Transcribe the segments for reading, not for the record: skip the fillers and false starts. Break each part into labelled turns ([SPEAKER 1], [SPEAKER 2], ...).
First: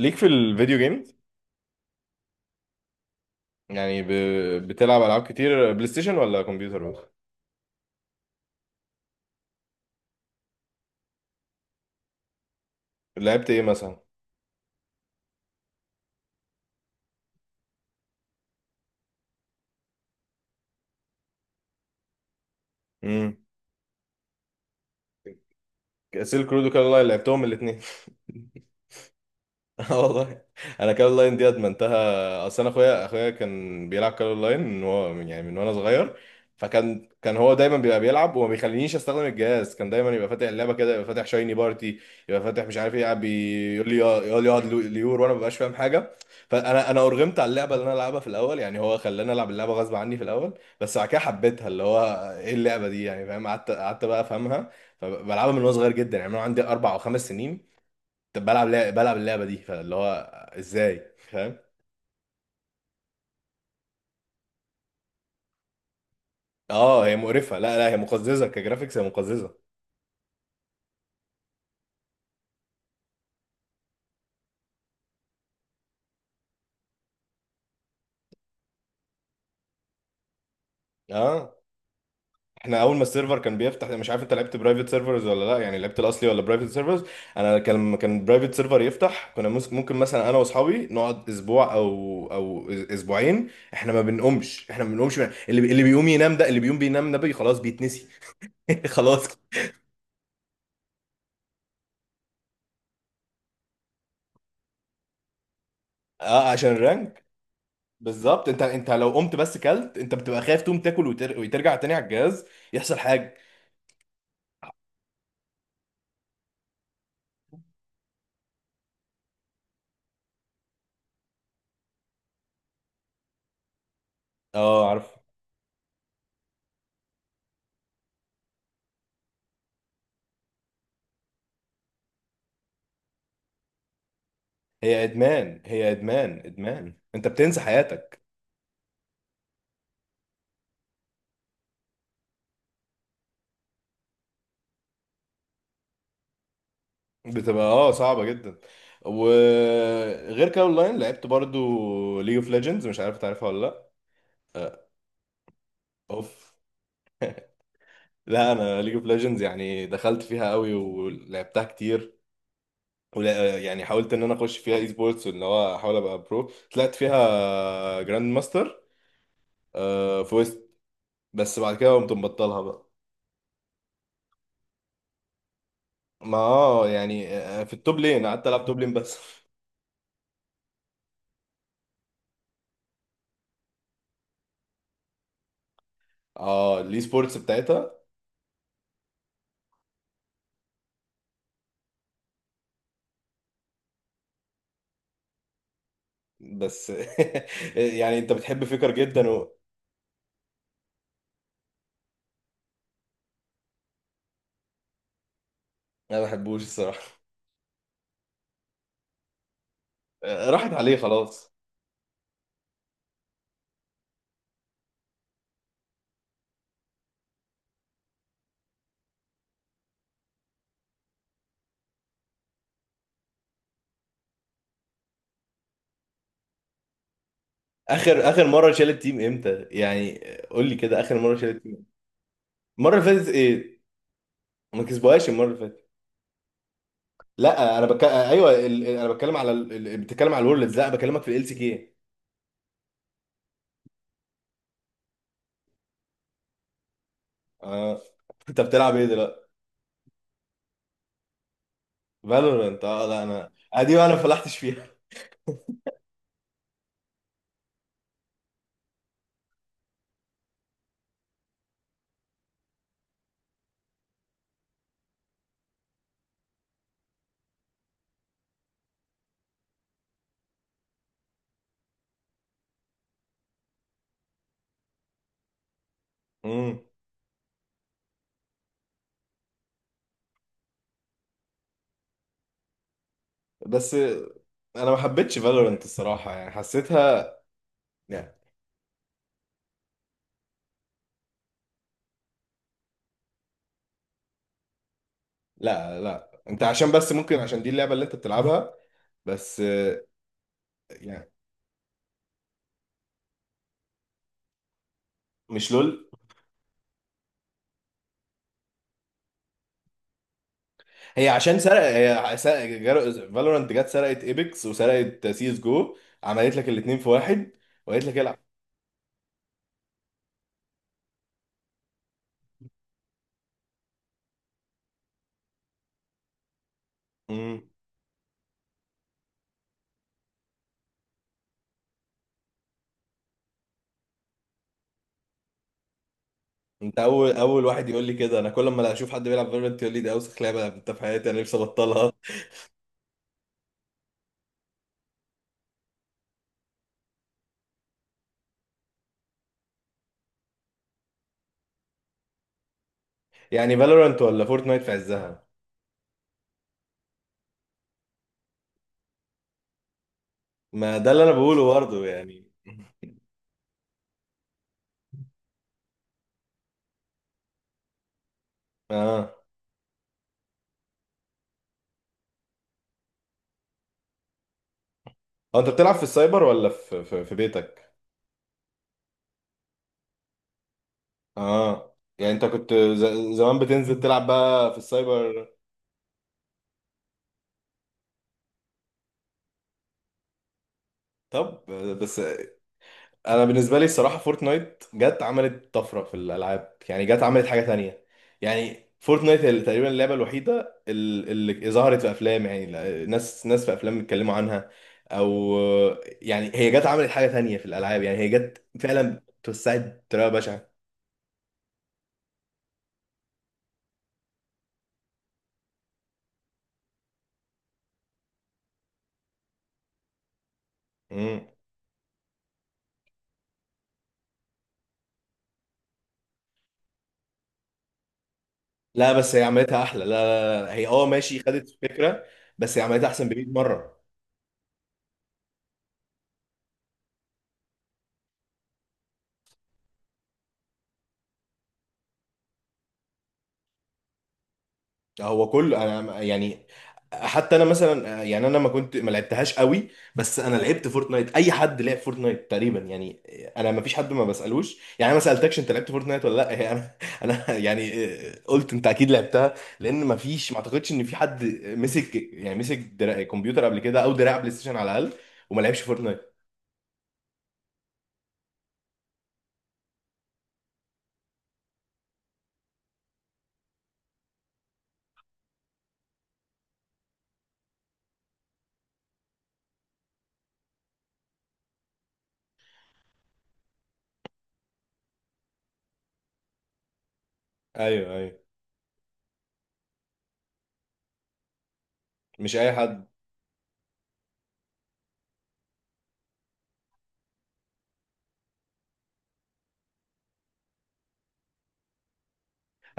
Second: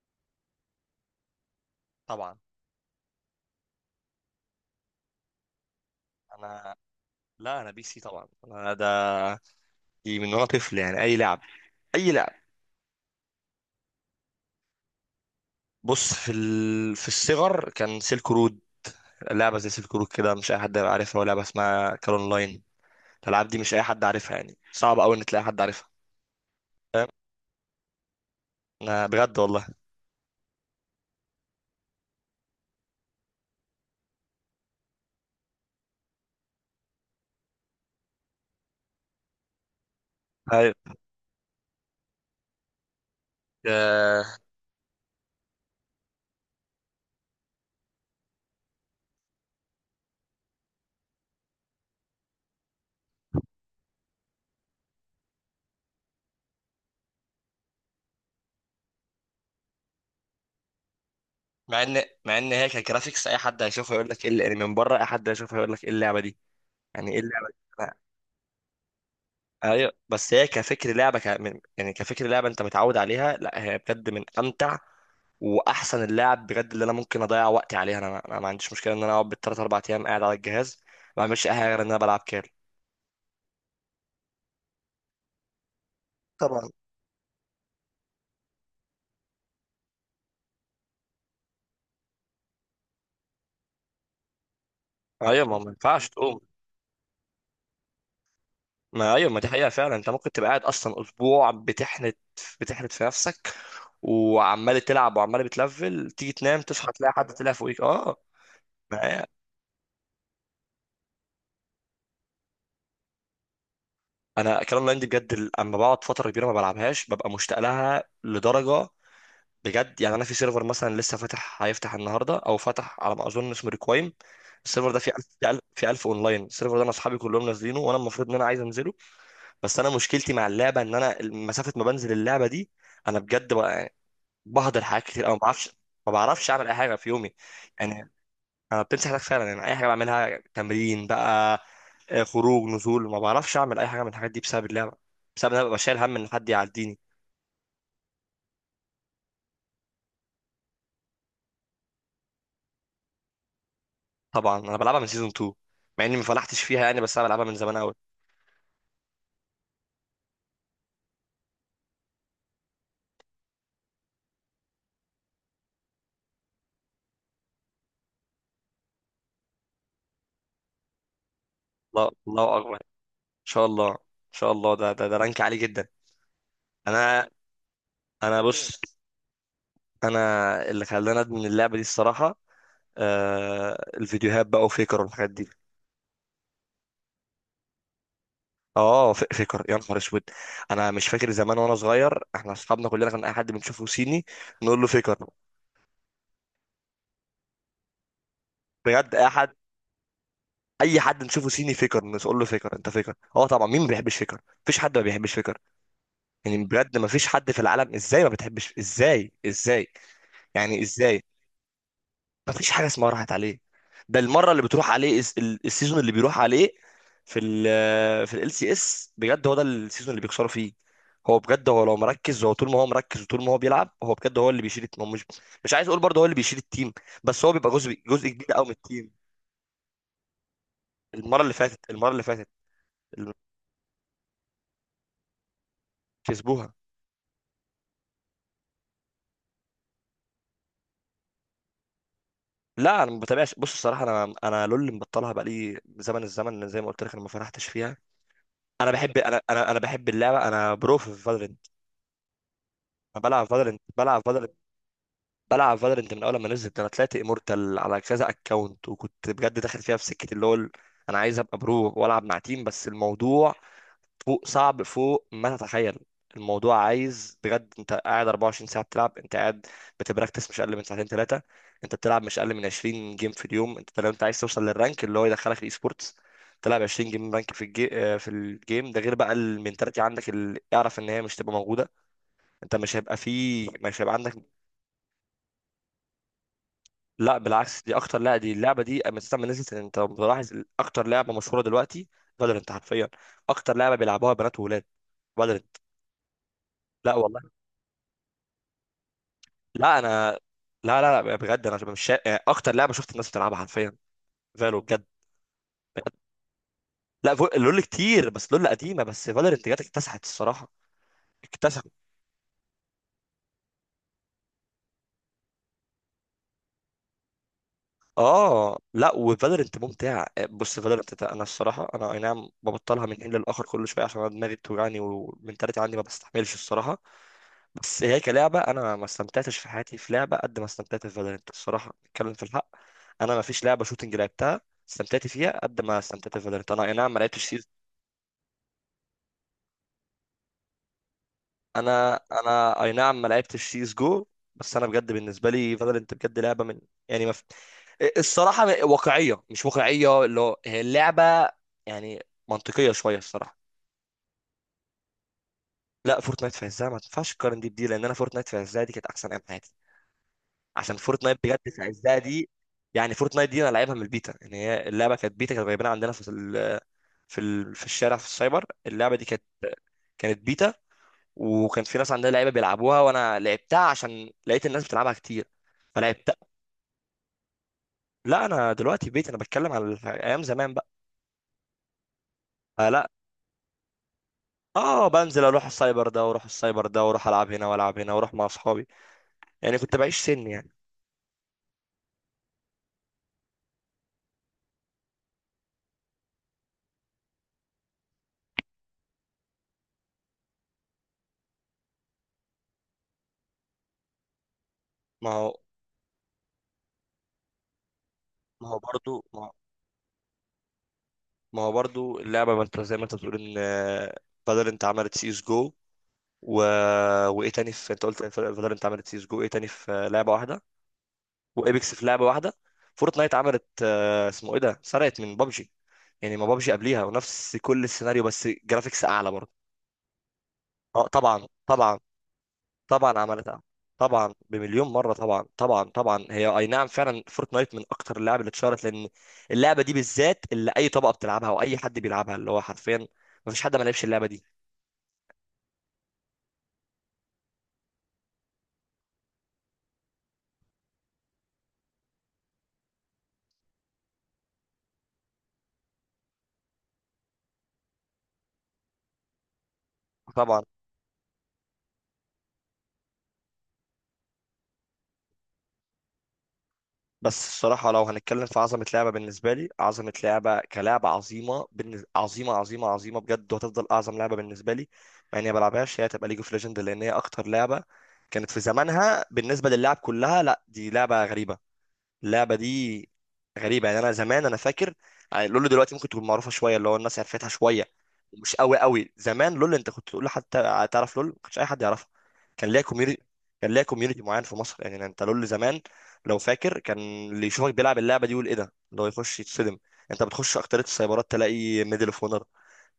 [SPEAKER 1] ليك في الفيديو جيمز
[SPEAKER 2] طبعا.
[SPEAKER 1] يعني بتلعب العاب كتير بلاي ستيشن ولا
[SPEAKER 2] انا
[SPEAKER 1] كمبيوتر بس؟
[SPEAKER 2] لا، انا بي سي طبعا. انا ده دي من وانا طفل، يعني اي لعب، اي لعب.
[SPEAKER 1] لعبت ايه مثلا؟
[SPEAKER 2] بص، في الصغر كان سيلك رود. لعبه زي سيلك رود كده مش اي حد هيبقى عارفها، ولا لعبه اسمها كال اونلاين.
[SPEAKER 1] امم
[SPEAKER 2] الالعاب دي مش اي حد عارفها، يعني صعب قوي ان تلاقي حد عارفها.
[SPEAKER 1] سيلك رود وكالا
[SPEAKER 2] فاهم،
[SPEAKER 1] لعبتهم الاثنين.
[SPEAKER 2] انا بجد والله.
[SPEAKER 1] اه والله، انا كارول لاين دي ادمنتها، اصل انا اخويا كان بيلعب كارول لاين من وانا صغير. فكان هو دايما بيبقى بيلعب وما بيخلينيش استخدم الجهاز، كان دايما يبقى فاتح اللعبه
[SPEAKER 2] أيوة.
[SPEAKER 1] كده، يبقى فاتح شايني بارتي، يبقى فاتح مش عارف ايه، قاعد بيقول لي
[SPEAKER 2] آه،
[SPEAKER 1] يقول لي اقعد ليور، وانا ما ببقاش فاهم حاجه. فانا ارغمت على اللعبه اللي انا العبها في الاول، يعني هو خلاني العب اللعبه غصب عني في الاول. بس بعد كده حبيتها، اللي هو ايه اللعبه دي يعني، فاهم؟ قعدت بقى افهمها. فبلعبها من وانا صغير جدا، يعني انا عندي اربع او خمس سنين. طب بلعب بلعب اللعبه دي، فاللي هو ازاي، فاهم؟
[SPEAKER 2] مع ان هي كجرافيكس اي حد هيشوفها يقول لك ايه اللي- يعني من بره اي حد هيشوفها يقول لك ايه اللعبه دي.
[SPEAKER 1] اه
[SPEAKER 2] يعني
[SPEAKER 1] هي
[SPEAKER 2] ايه اللعبه دي،
[SPEAKER 1] مقرفه، لا هي
[SPEAKER 2] لا.
[SPEAKER 1] مقززه كجرافيكس، هي مقززه.
[SPEAKER 2] ايوه، بس هي كفكر لعبه ك... من- يعني كفكر لعبه انت متعود عليها، لا هي بجد من امتع واحسن اللاعب بجد اللي انا ممكن اضيع وقتي عليها. انا ما عنديش مشكله ان انا اقعد بالثلاث اربع ايام قاعد على الجهاز، ما بعملش اي
[SPEAKER 1] اه
[SPEAKER 2] حاجه غير ان انا بلعب كيرل.
[SPEAKER 1] احنا اول ما السيرفر كان بيفتح، مش عارف انت لعبت برايفت سيرفرز ولا لا، يعني لعبت الاصلي ولا
[SPEAKER 2] طبعا.
[SPEAKER 1] برايفت سيرفرز؟ انا لما كان برايفت سيرفر يفتح، ممكن مثلا انا واصحابي نقعد اسبوع او اسبوعين. احنا ما بنقومش احنا ما بنقومش من...
[SPEAKER 2] ايوه، ما
[SPEAKER 1] اللي بي...
[SPEAKER 2] ما
[SPEAKER 1] اللي بيقوم
[SPEAKER 2] ينفعش
[SPEAKER 1] ينام
[SPEAKER 2] تقوم.
[SPEAKER 1] ده، اللي بيقوم بينام ده بي خلاص بيتنسي.
[SPEAKER 2] ما
[SPEAKER 1] خلاص،
[SPEAKER 2] ايوه، ما دي حقيقه فعلا. انت ممكن تبقى قاعد اصلا اسبوع بتحنت، بتحنت في نفسك، وعمال تلعب وعمال بتلفل، تيجي
[SPEAKER 1] اه
[SPEAKER 2] تنام
[SPEAKER 1] عشان
[SPEAKER 2] تصحى تلاقي
[SPEAKER 1] الرانك.
[SPEAKER 2] حد طلع فوقيك. اه.
[SPEAKER 1] بالظبط، انت
[SPEAKER 2] ما
[SPEAKER 1] لو
[SPEAKER 2] هي-
[SPEAKER 1] قمت بس كلت، انت بتبقى خايف تقوم تاكل وترجع تاني على الجهاز يحصل حاجه.
[SPEAKER 2] انا كلام لاين دي بجد، اما بقعد فتره كبيره ما بلعبهاش ببقى مشتاق لها لدرجه، بجد. يعني انا في سيرفر مثلا لسه فاتح هيفتح النهارده او فتح على ما اظن اسمه ريكوايم.
[SPEAKER 1] اه
[SPEAKER 2] السيرفر ده فيه
[SPEAKER 1] عارف.
[SPEAKER 2] 1000 في 1000 في 1000 اونلاين. السيرفر ده انا اصحابي كلهم نازلينه وانا المفروض ان انا عايز انزله، بس انا مشكلتي مع اللعبه ان انا مسافه ما بنزل اللعبه دي. انا بجد بقى، يعني بهدر حاجات
[SPEAKER 1] هي
[SPEAKER 2] كتير او ما
[SPEAKER 1] ادمان
[SPEAKER 2] بعرفش.
[SPEAKER 1] هي
[SPEAKER 2] ما
[SPEAKER 1] ادمان
[SPEAKER 2] بعرفش اعمل اي
[SPEAKER 1] ادمان،
[SPEAKER 2] حاجه في
[SPEAKER 1] انت
[SPEAKER 2] يومي،
[SPEAKER 1] بتنسى
[SPEAKER 2] يعني
[SPEAKER 1] حياتك.
[SPEAKER 2] انا بتمسح حياتك فعلا. يعني اي حاجه بعملها، تمرين بقى، آه، خروج، نزول، ما بعرفش اعمل اي حاجه من الحاجات دي بسبب اللعبه، بسبب ان انا ببقى شايل هم ان حد يعديني.
[SPEAKER 1] بتبقى اه صعبه جدا. وغير كده اونلاين، لعبت برضو ليج اوف ليجندز؟ مش عارف تعرفها ولا لا.
[SPEAKER 2] طبعا انا
[SPEAKER 1] آه،
[SPEAKER 2] بلعبها من سيزون 2. مع اني ما
[SPEAKER 1] اوف،
[SPEAKER 2] فلحتش فيها، يعني بس انا بلعبها من زمان قوي.
[SPEAKER 1] لا انا ليج اوف ليجندز يعني دخلت فيها قوي ولعبتها كتير، ولا يعني حاولت ان انا اخش فيها اي سبورتس، وان هو احاول ابقى برو. طلعت فيها جراند ماستر آه، في بس بعد كده
[SPEAKER 2] الله،
[SPEAKER 1] قمت
[SPEAKER 2] الله
[SPEAKER 1] مبطلها
[SPEAKER 2] اكبر. ان
[SPEAKER 1] بقى.
[SPEAKER 2] شاء الله، ان شاء الله. ده رانك عالي جدا.
[SPEAKER 1] ما اه يعني
[SPEAKER 2] انا
[SPEAKER 1] في التوب لين،
[SPEAKER 2] انا
[SPEAKER 1] قعدت العب توب
[SPEAKER 2] بص،
[SPEAKER 1] لين بس.
[SPEAKER 2] انا اللي خلاني ادمن اللعبه دي الصراحه، آه، الفيديوهات بقى وفيكر والحاجات دي.
[SPEAKER 1] اه الاي سبورتس بتاعتها.
[SPEAKER 2] اه، فيكر يا نهار اسود. انا مش فاكر زمان وانا صغير احنا اصحابنا كلنا كان اي حد بنشوفه صيني نقول له فيكر.
[SPEAKER 1] بس يعني انت بتحب فكر
[SPEAKER 2] بجد
[SPEAKER 1] جدا
[SPEAKER 2] اي حد، اي حد نشوفه صيني فيكر، نقول له فيكر انت فيكر. اه طبعا، مين ما بيحبش فيكر؟ مفيش حد ما بيحبش فيكر.
[SPEAKER 1] انا ما بحبوش
[SPEAKER 2] يعني بجد ما
[SPEAKER 1] الصراحه.
[SPEAKER 2] فيش حد في العالم، ازاي ما بتحبش؟ ازاي؟ ازاي؟
[SPEAKER 1] راحت
[SPEAKER 2] يعني
[SPEAKER 1] عليه
[SPEAKER 2] ازاي؟
[SPEAKER 1] خلاص.
[SPEAKER 2] ما فيش حاجه اسمها راحت عليه. ده المره اللي بتروح عليه، السيزون اللي بيروح عليه في ال آه، في ال سي اس، بجد هو ده السيزون اللي بيكسروا فيه. هو بجد، هو لو مركز، هو طول ما هو مركز وطول ما هو بيلعب، هو بجد هو اللي بيشيل الت- هو مش مش عايز اقول برضه هو اللي بيشيل التيم، بس هو بيبقى
[SPEAKER 1] اخر
[SPEAKER 2] جزء
[SPEAKER 1] اخر
[SPEAKER 2] كبير قوي من
[SPEAKER 1] مره شالت
[SPEAKER 2] التيم.
[SPEAKER 1] تيم امتى يعني؟ قول لي كده، اخر مره
[SPEAKER 2] المره اللي
[SPEAKER 1] شالت تيم
[SPEAKER 2] فاتت، المره اللي فاتت
[SPEAKER 1] المره اللي فاتت
[SPEAKER 2] اللي
[SPEAKER 1] ايه؟ ما كسبوهاش المره اللي فاتت.
[SPEAKER 2] كسبوها.
[SPEAKER 1] لا انا بك... آه، ايوه، انا بتكلم على بتتكلم على الورلدز، لا بكلمك في ال سي كي.
[SPEAKER 2] لا انا ما بتابعش، بص الصراحه، انا لول مبطلها بقالي زمن الزمن زي ما قلت لك، انا ما فرحتش فيها.
[SPEAKER 1] اه انت بتلعب ايه
[SPEAKER 2] بحب،
[SPEAKER 1] دلوقتي؟
[SPEAKER 2] انا بحب اللعبه. انا برو في فالورنت.
[SPEAKER 1] فالورنت؟ اه لا
[SPEAKER 2] انا بلعب
[SPEAKER 1] انا
[SPEAKER 2] فالورنت،
[SPEAKER 1] ادي انا
[SPEAKER 2] بلعب فالورنت،
[SPEAKER 1] فلحتش فيها.
[SPEAKER 2] بلعب فالورنت من اول ما نزلت. انا طلعت امورتال على كذا اكونت، وكنت بجد داخل فيها في سكه اللي هو انا عايز ابقى برو والعب مع تيم، بس الموضوع فوق صعب، فوق ما تتخيل. الموضوع عايز بجد انت قاعد 24 ساعة بتلعب، انت قاعد بتبراكتس مش اقل من ساعتين 3. انت بتلعب مش اقل من 20 جيم في اليوم، انت لو انت عايز توصل للرانك اللي هو يدخلك الاي سبورتس،
[SPEAKER 1] مم.
[SPEAKER 2] تلعب 20 جيم رانك في الجيم ده، غير بقى المنتاليتي عندك اللي اعرف ان هي مش تبقى موجودة. انت مش هيبقى فيه،
[SPEAKER 1] بس
[SPEAKER 2] مش هيبقى عندك.
[SPEAKER 1] انا ما حبيتش فالورنت الصراحه، يعني حسيتها
[SPEAKER 2] لا بالعكس، دي اكتر،
[SPEAKER 1] يعني
[SPEAKER 2] لا دي اللعبة دي اما تسمى نزلت، انت ملاحظ؟ اكتر لعبة مشهورة دلوقتي فالورنت حرفيا. اكتر لعبة بيلعبوها بنات وولاد فالورنت.
[SPEAKER 1] لا، انت عشان بس
[SPEAKER 2] لا
[SPEAKER 1] ممكن عشان دي اللعبه اللي انت بتلعبها بس
[SPEAKER 2] لا انا لا لا
[SPEAKER 1] يعني.
[SPEAKER 2] لا بجد، انا مش شا... يعني اكتر لعبه شفت الناس بتلعبها حرفيا فالو بجد.
[SPEAKER 1] مش لول؟
[SPEAKER 2] لا لول كتير، بس لول قديمه. بس فالورنت جت اكتسحت الصراحه،
[SPEAKER 1] هي عشان سرق
[SPEAKER 2] اكتسحت.
[SPEAKER 1] هي، فالورنت جت سرقت ايبكس وسرقت سي اس جو، عملت لك الاثنين في واحد وقالت لك العب.
[SPEAKER 2] اه لا، وفالورنت ممتع. بص فالورنت ده، انا الصراحه انا اي نعم ببطلها من حين للاخر كل شويه عشان انا دماغي بتوجعني ومنتاليتي عندي ما بستحملش الصراحه.
[SPEAKER 1] امم،
[SPEAKER 2] بس هي كلعبه، انا ما استمتعتش في حياتي في لعبه قد ما استمتعت في فالورنت الصراحه. نتكلم في الحق، انا ما فيش لعبه شوتنج لعبتها استمتعت فيها قد ما استمتعت في فالورنت. انا اي
[SPEAKER 1] انت
[SPEAKER 2] نعم ما
[SPEAKER 1] اول
[SPEAKER 2] لعبتش،
[SPEAKER 1] اول واحد يقول لي كده. انا كل ما اشوف حد بيلعب فالورنت يقول لي دي اوسخ لعبه لعبتها في حياتي، انا نفسي ابطلها.
[SPEAKER 2] انا اي نعم ما لعبتش سي اس جو، بس انا بجد بالنسبه لي فالورنت بجد لعبه من، يعني ما في... الصراحه واقعيه مش واقعيه اللي هو هي اللعبه، يعني منطقيه شويه الصراحه.
[SPEAKER 1] يعني فالورنت ولا فورتنايت في عزها؟
[SPEAKER 2] لا فورتنايت في عزها ما تنفعش تقارن دي بدي، لان انا فورتنايت في عزها دي كانت احسن ايام حياتي. عشان
[SPEAKER 1] ما ده اللي انا
[SPEAKER 2] فورتنايت بجد
[SPEAKER 1] بقوله
[SPEAKER 2] في
[SPEAKER 1] برضه
[SPEAKER 2] عزها
[SPEAKER 1] يعني.
[SPEAKER 2] دي، يعني فورتنايت دي انا لعبها من البيتا. يعني هي اللعبه كانت بيتا، كانت جايبينها عندنا في الشارع في السايبر. اللعبه دي
[SPEAKER 1] اه
[SPEAKER 2] كانت، كانت بيتا. وكان في ناس عندها لعيبه بيلعبوها وانا لعبتها عشان لقيت الناس بتلعبها كتير
[SPEAKER 1] اه، انت بتلعب في
[SPEAKER 2] فلعبتها.
[SPEAKER 1] السايبر ولا في بيتك؟
[SPEAKER 2] لا انا دلوقتي بيت، انا بتكلم عن ايام زمان بقى.
[SPEAKER 1] اه يعني انت كنت
[SPEAKER 2] فلا،
[SPEAKER 1] زمان بتنزل تلعب بقى في
[SPEAKER 2] اه بنزل
[SPEAKER 1] السايبر.
[SPEAKER 2] اروح السايبر ده واروح السايبر ده واروح العب هنا والعب هنا واروح مع اصحابي، يعني كنت بعيش سن يعني.
[SPEAKER 1] طب بس انا بالنسبه لي الصراحه فورتنايت جت عملت طفره في الالعاب، يعني جت عملت حاجه تانية. يعني فورتنايت هي تقريبا اللعبه الوحيده اللي ظهرت في افلام، يعني ناس في افلام بيتكلموا عنها
[SPEAKER 2] ما
[SPEAKER 1] او
[SPEAKER 2] هو
[SPEAKER 1] يعني هي جت عملت حاجه تانية في الالعاب، يعني هي جت
[SPEAKER 2] ما هو برضو
[SPEAKER 1] فعلا
[SPEAKER 2] ما هو
[SPEAKER 1] توسعت بطريقه بشعه.
[SPEAKER 2] ما هو برضو اللعبه، ما انت زي ما انت بتقول ان آه، بدل انت عملت سي اس جو و، وايه تاني في، انت قلت بدل انت عملت سي اس جو ايه تاني في آه، لعبه واحده، وابيكس في لعبه واحده. فورتنايت عملت آه، اسمه ايه ده، سرقت من بابجي. يعني ما بابجي قبليها ونفس كل السيناريو، بس جرافيكس
[SPEAKER 1] لا
[SPEAKER 2] اعلى
[SPEAKER 1] بس هي
[SPEAKER 2] برضه.
[SPEAKER 1] عملتها احلى، لا هي اه
[SPEAKER 2] اه
[SPEAKER 1] ماشي،
[SPEAKER 2] طبعا
[SPEAKER 1] خدت
[SPEAKER 2] طبعا.
[SPEAKER 1] الفكره. بس هي عملتها
[SPEAKER 2] طبعا
[SPEAKER 1] احسن ب 100
[SPEAKER 2] عملتها،
[SPEAKER 1] مره.
[SPEAKER 2] طبعا بمليون مره، طبعا طبعا طبعا. هي اي نعم فعلا فورتنايت من اكتر اللعب اللي اتشهرت، لان اللعبه دي بالذات اللي اي طبقه بتلعبها واي حد بيلعبها، اللي هو حرفيا ما فيش حد ما لعبش اللعبه دي.
[SPEAKER 1] هو كل انا يعني حتى انا مثلا يعني انا ما كنت ما لعبتهاش قوي، بس انا لعبت فورتنايت. اي حد لعب فورتنايت تقريبا يعني. انا ما فيش حد ما بسالوش يعني، انا ما سالتكش انت لعبت فورتنايت ولا لا، هي انا انا يعني قلت انت اكيد لعبتها، لان ما فيش ما
[SPEAKER 2] طبعا.
[SPEAKER 1] اعتقدش ان في حد مسك يعني مسك كمبيوتر قبل كده او دراع بلاي ستيشن على الاقل وما لعبش فورتنايت.
[SPEAKER 2] بس الصراحة لو هنتكلم في عظمة لعبة بالنسبة لي، عظمة لعبة كلعبة عظيمة عظيمة عظيمة عظيمة بجد وهتفضل أعظم لعبة بالنسبة لي، مع إني ما بلعبهاش، هي هتبقى ليج اوف ليجند. لأن هي أكتر لعبة كانت في زمانها بالنسبة للعب كلها. لا دي لعبة غريبة، اللعبه دي غريبه. يعني انا زمان انا فاكر، يعني لول دلوقتي ممكن تكون معروفه شويه اللي هو الناس عرفتها شويه.
[SPEAKER 1] ايوه،
[SPEAKER 2] مش قوي قوي زمان، لول انت كنت تقول لحد تعرف لول، ما كانش اي حد يعرفها.
[SPEAKER 1] مش
[SPEAKER 2] كان
[SPEAKER 1] اي
[SPEAKER 2] ليها
[SPEAKER 1] حد.
[SPEAKER 2] كوميونتي، كان ليها كوميونتي معين في مصر. يعني انت لول زمان لو فاكر، كان اللي يشوفك بيلعب اللعبه دي يقول ايه ده، اللي هو يخش يتصدم. انت بتخش اكتريه السايبرات تلاقي ميدل اوف اونر،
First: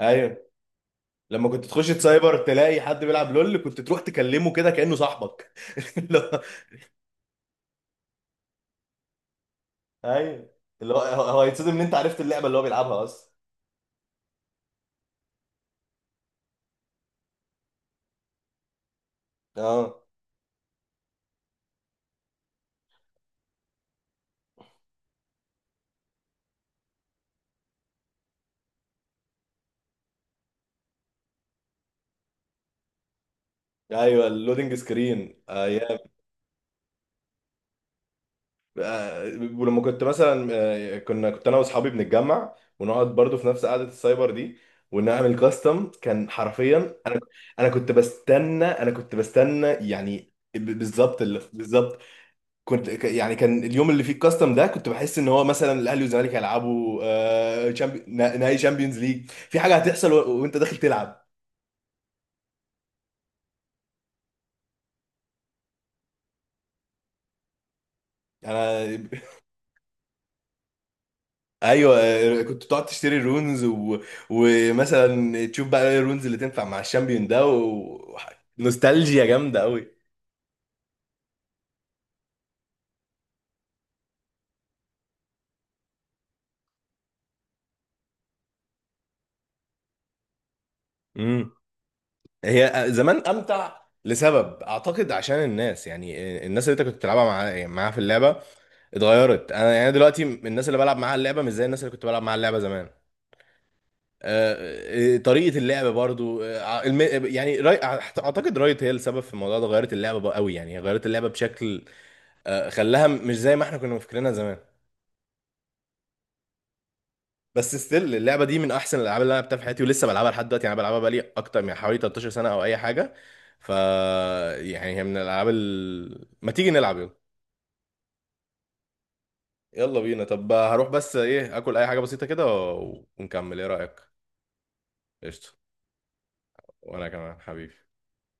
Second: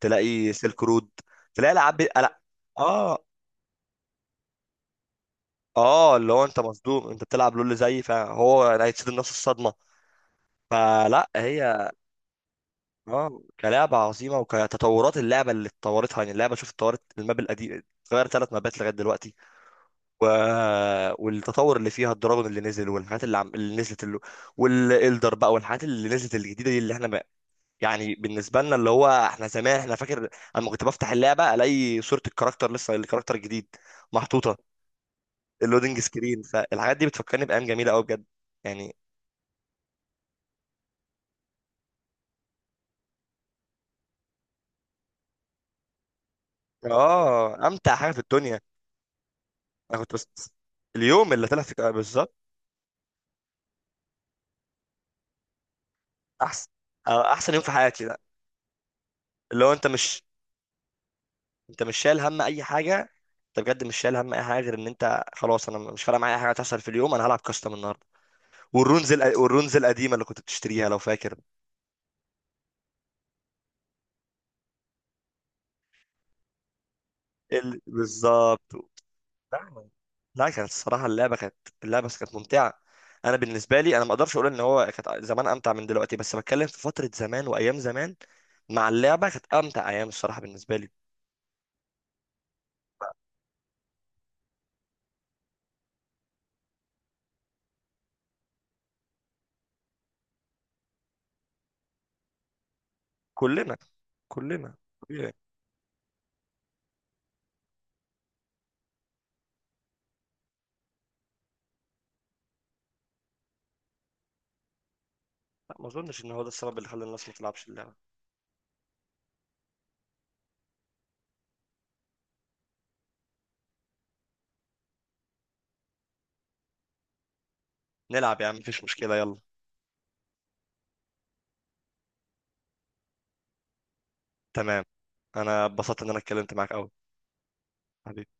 [SPEAKER 1] ايوه،
[SPEAKER 2] سيلك رود،
[SPEAKER 1] لما كنت
[SPEAKER 2] تلاقي
[SPEAKER 1] تخش
[SPEAKER 2] العاب
[SPEAKER 1] سايبر
[SPEAKER 2] لا.
[SPEAKER 1] تلاقي حد
[SPEAKER 2] اه،
[SPEAKER 1] بيلعب لول كنت تروح تكلمه كده كأنه صاحبك.
[SPEAKER 2] اه
[SPEAKER 1] اللي
[SPEAKER 2] اللي
[SPEAKER 1] هو
[SPEAKER 2] هو انت مصدوم انت بتلعب لول زي، فهو هيتصدم نفس الصدمه.
[SPEAKER 1] ايوه، اللي هو
[SPEAKER 2] فلا
[SPEAKER 1] هو هيتصدم ان
[SPEAKER 2] هي،
[SPEAKER 1] انت عرفت اللعبه اللي هو بيلعبها اصلا.
[SPEAKER 2] اه كلعبة عظيمة وكتطورات اللعبة اللي اتطورتها. يعني اللعبة شوف اتطورت، الماب القديم اتغير 3 مابات لغاية دلوقتي،
[SPEAKER 1] اه
[SPEAKER 2] و... والتطور اللي فيها الدراجون اللي نزل والحاجات اللي نزلت اللي، والإلدر بقى والحاجات اللي نزلت الجديدة دي اللي احنا ما... يعني بالنسبة لنا اللي هو احنا زمان احنا فاكر اما كنت بفتح اللعبة الاقي صورة الكاركتر لسه الكاركتر الجديد
[SPEAKER 1] ايوه
[SPEAKER 2] محطوطة،
[SPEAKER 1] اللودنج سكرين ايام.
[SPEAKER 2] اللودنج سكرين. فالحاجات دي بتفكرني بأيام جميلة قوي بجد، يعني.
[SPEAKER 1] آه، ولما كنت مثلا كنا كنت انا واصحابي بنتجمع ونقعد برضو في نفس قعده السايبر دي، ونعمل كاستم. كان حرفيا انا
[SPEAKER 2] اه
[SPEAKER 1] انا كنت
[SPEAKER 2] امتع حاجة في الدنيا،
[SPEAKER 1] بستنى انا كنت بستنى
[SPEAKER 2] انا كنت بس،
[SPEAKER 1] يعني بالظبط
[SPEAKER 2] اليوم اللي طلع في
[SPEAKER 1] بالظبط
[SPEAKER 2] بالظبط.
[SPEAKER 1] كنت يعني كان اليوم اللي فيه الكاستم ده كنت بحس ان هو مثلا الاهلي والزمالك
[SPEAKER 2] احسن
[SPEAKER 1] هيلعبوا
[SPEAKER 2] آه، احسن يوم في حياتي ده.
[SPEAKER 1] نهائي شامبيونز ليج، في
[SPEAKER 2] اللي هو
[SPEAKER 1] حاجه
[SPEAKER 2] انت
[SPEAKER 1] هتحصل
[SPEAKER 2] مش،
[SPEAKER 1] وانت داخل تلعب.
[SPEAKER 2] انت مش شايل هم اي حاجه. انت بجد مش شايل هم اي حاجه غير ان انت خلاص، انا مش فارق معايا اي حاجه هتحصل في اليوم، انا هلعب كاستم النهارده.
[SPEAKER 1] انا
[SPEAKER 2] والرونز والرونز القديمه اللي كنت بتشتريها لو فاكر.
[SPEAKER 1] ايوه كنت تقعد تشتري الرونز ومثلا تشوف بقى ايه الرونز اللي تنفع مع الشامبيون ده
[SPEAKER 2] بالظبط.
[SPEAKER 1] نوستالجيا جامده قوي.
[SPEAKER 2] لا لا كانت الصراحه اللعبه كانت، اللعبه كانت ممتعه. انا بالنسبه لي انا ما اقدرش اقول ان هو كانت زمان امتع من دلوقتي، بس بتكلم في فتره زمان وايام زمان مع اللعبه، كانت امتع ايام الصراحه بالنسبه لي.
[SPEAKER 1] امم، هي زمان امتع لسبب، اعتقد عشان الناس يعني الناس اللي انت كنت بتلعبها مع معاها في اللعبه اتغيرت. انا يعني دلوقتي الناس اللي بلعب معاها اللعبه مش زي الناس اللي كنت بلعب معاها اللعبه زمان.
[SPEAKER 2] كلنا، كلنا طبيعي.
[SPEAKER 1] طريقة اللعب برضو يعني اعتقد رايت هي السبب في الموضوع ده، غيرت اللعبة بقى قوي، يعني هي غيرت اللعبة بشكل خلاها مش زي ما احنا كنا فاكرينها زمان.
[SPEAKER 2] لا ما اظنش ان هو ده السبب اللي خلى الناس ما تلعبش
[SPEAKER 1] بس
[SPEAKER 2] اللعبه.
[SPEAKER 1] ستيل اللعبة دي من احسن الالعاب اللي انا لعبتها في حياتي، ولسه بلعبها لحد دلوقتي، يعني أنا بلعبها بقالي اكتر من حوالي 13 سنة او اي حاجة. ف يعني هي من الالعاب. ما تيجي نلعب، يلا.
[SPEAKER 2] نلعب يا عم، مفيش مشكلة يلا.
[SPEAKER 1] يلا بينا، طب هروح بس ايه اكل اي حاجة بسيطة كده ونكمل، ايه رأيك؟
[SPEAKER 2] تمام.
[SPEAKER 1] قشطة.
[SPEAKER 2] أنا اتبسطت إن أنا اتكلمت معاك أوي.
[SPEAKER 1] وانا كمان حبيبي.
[SPEAKER 2] حبيبي.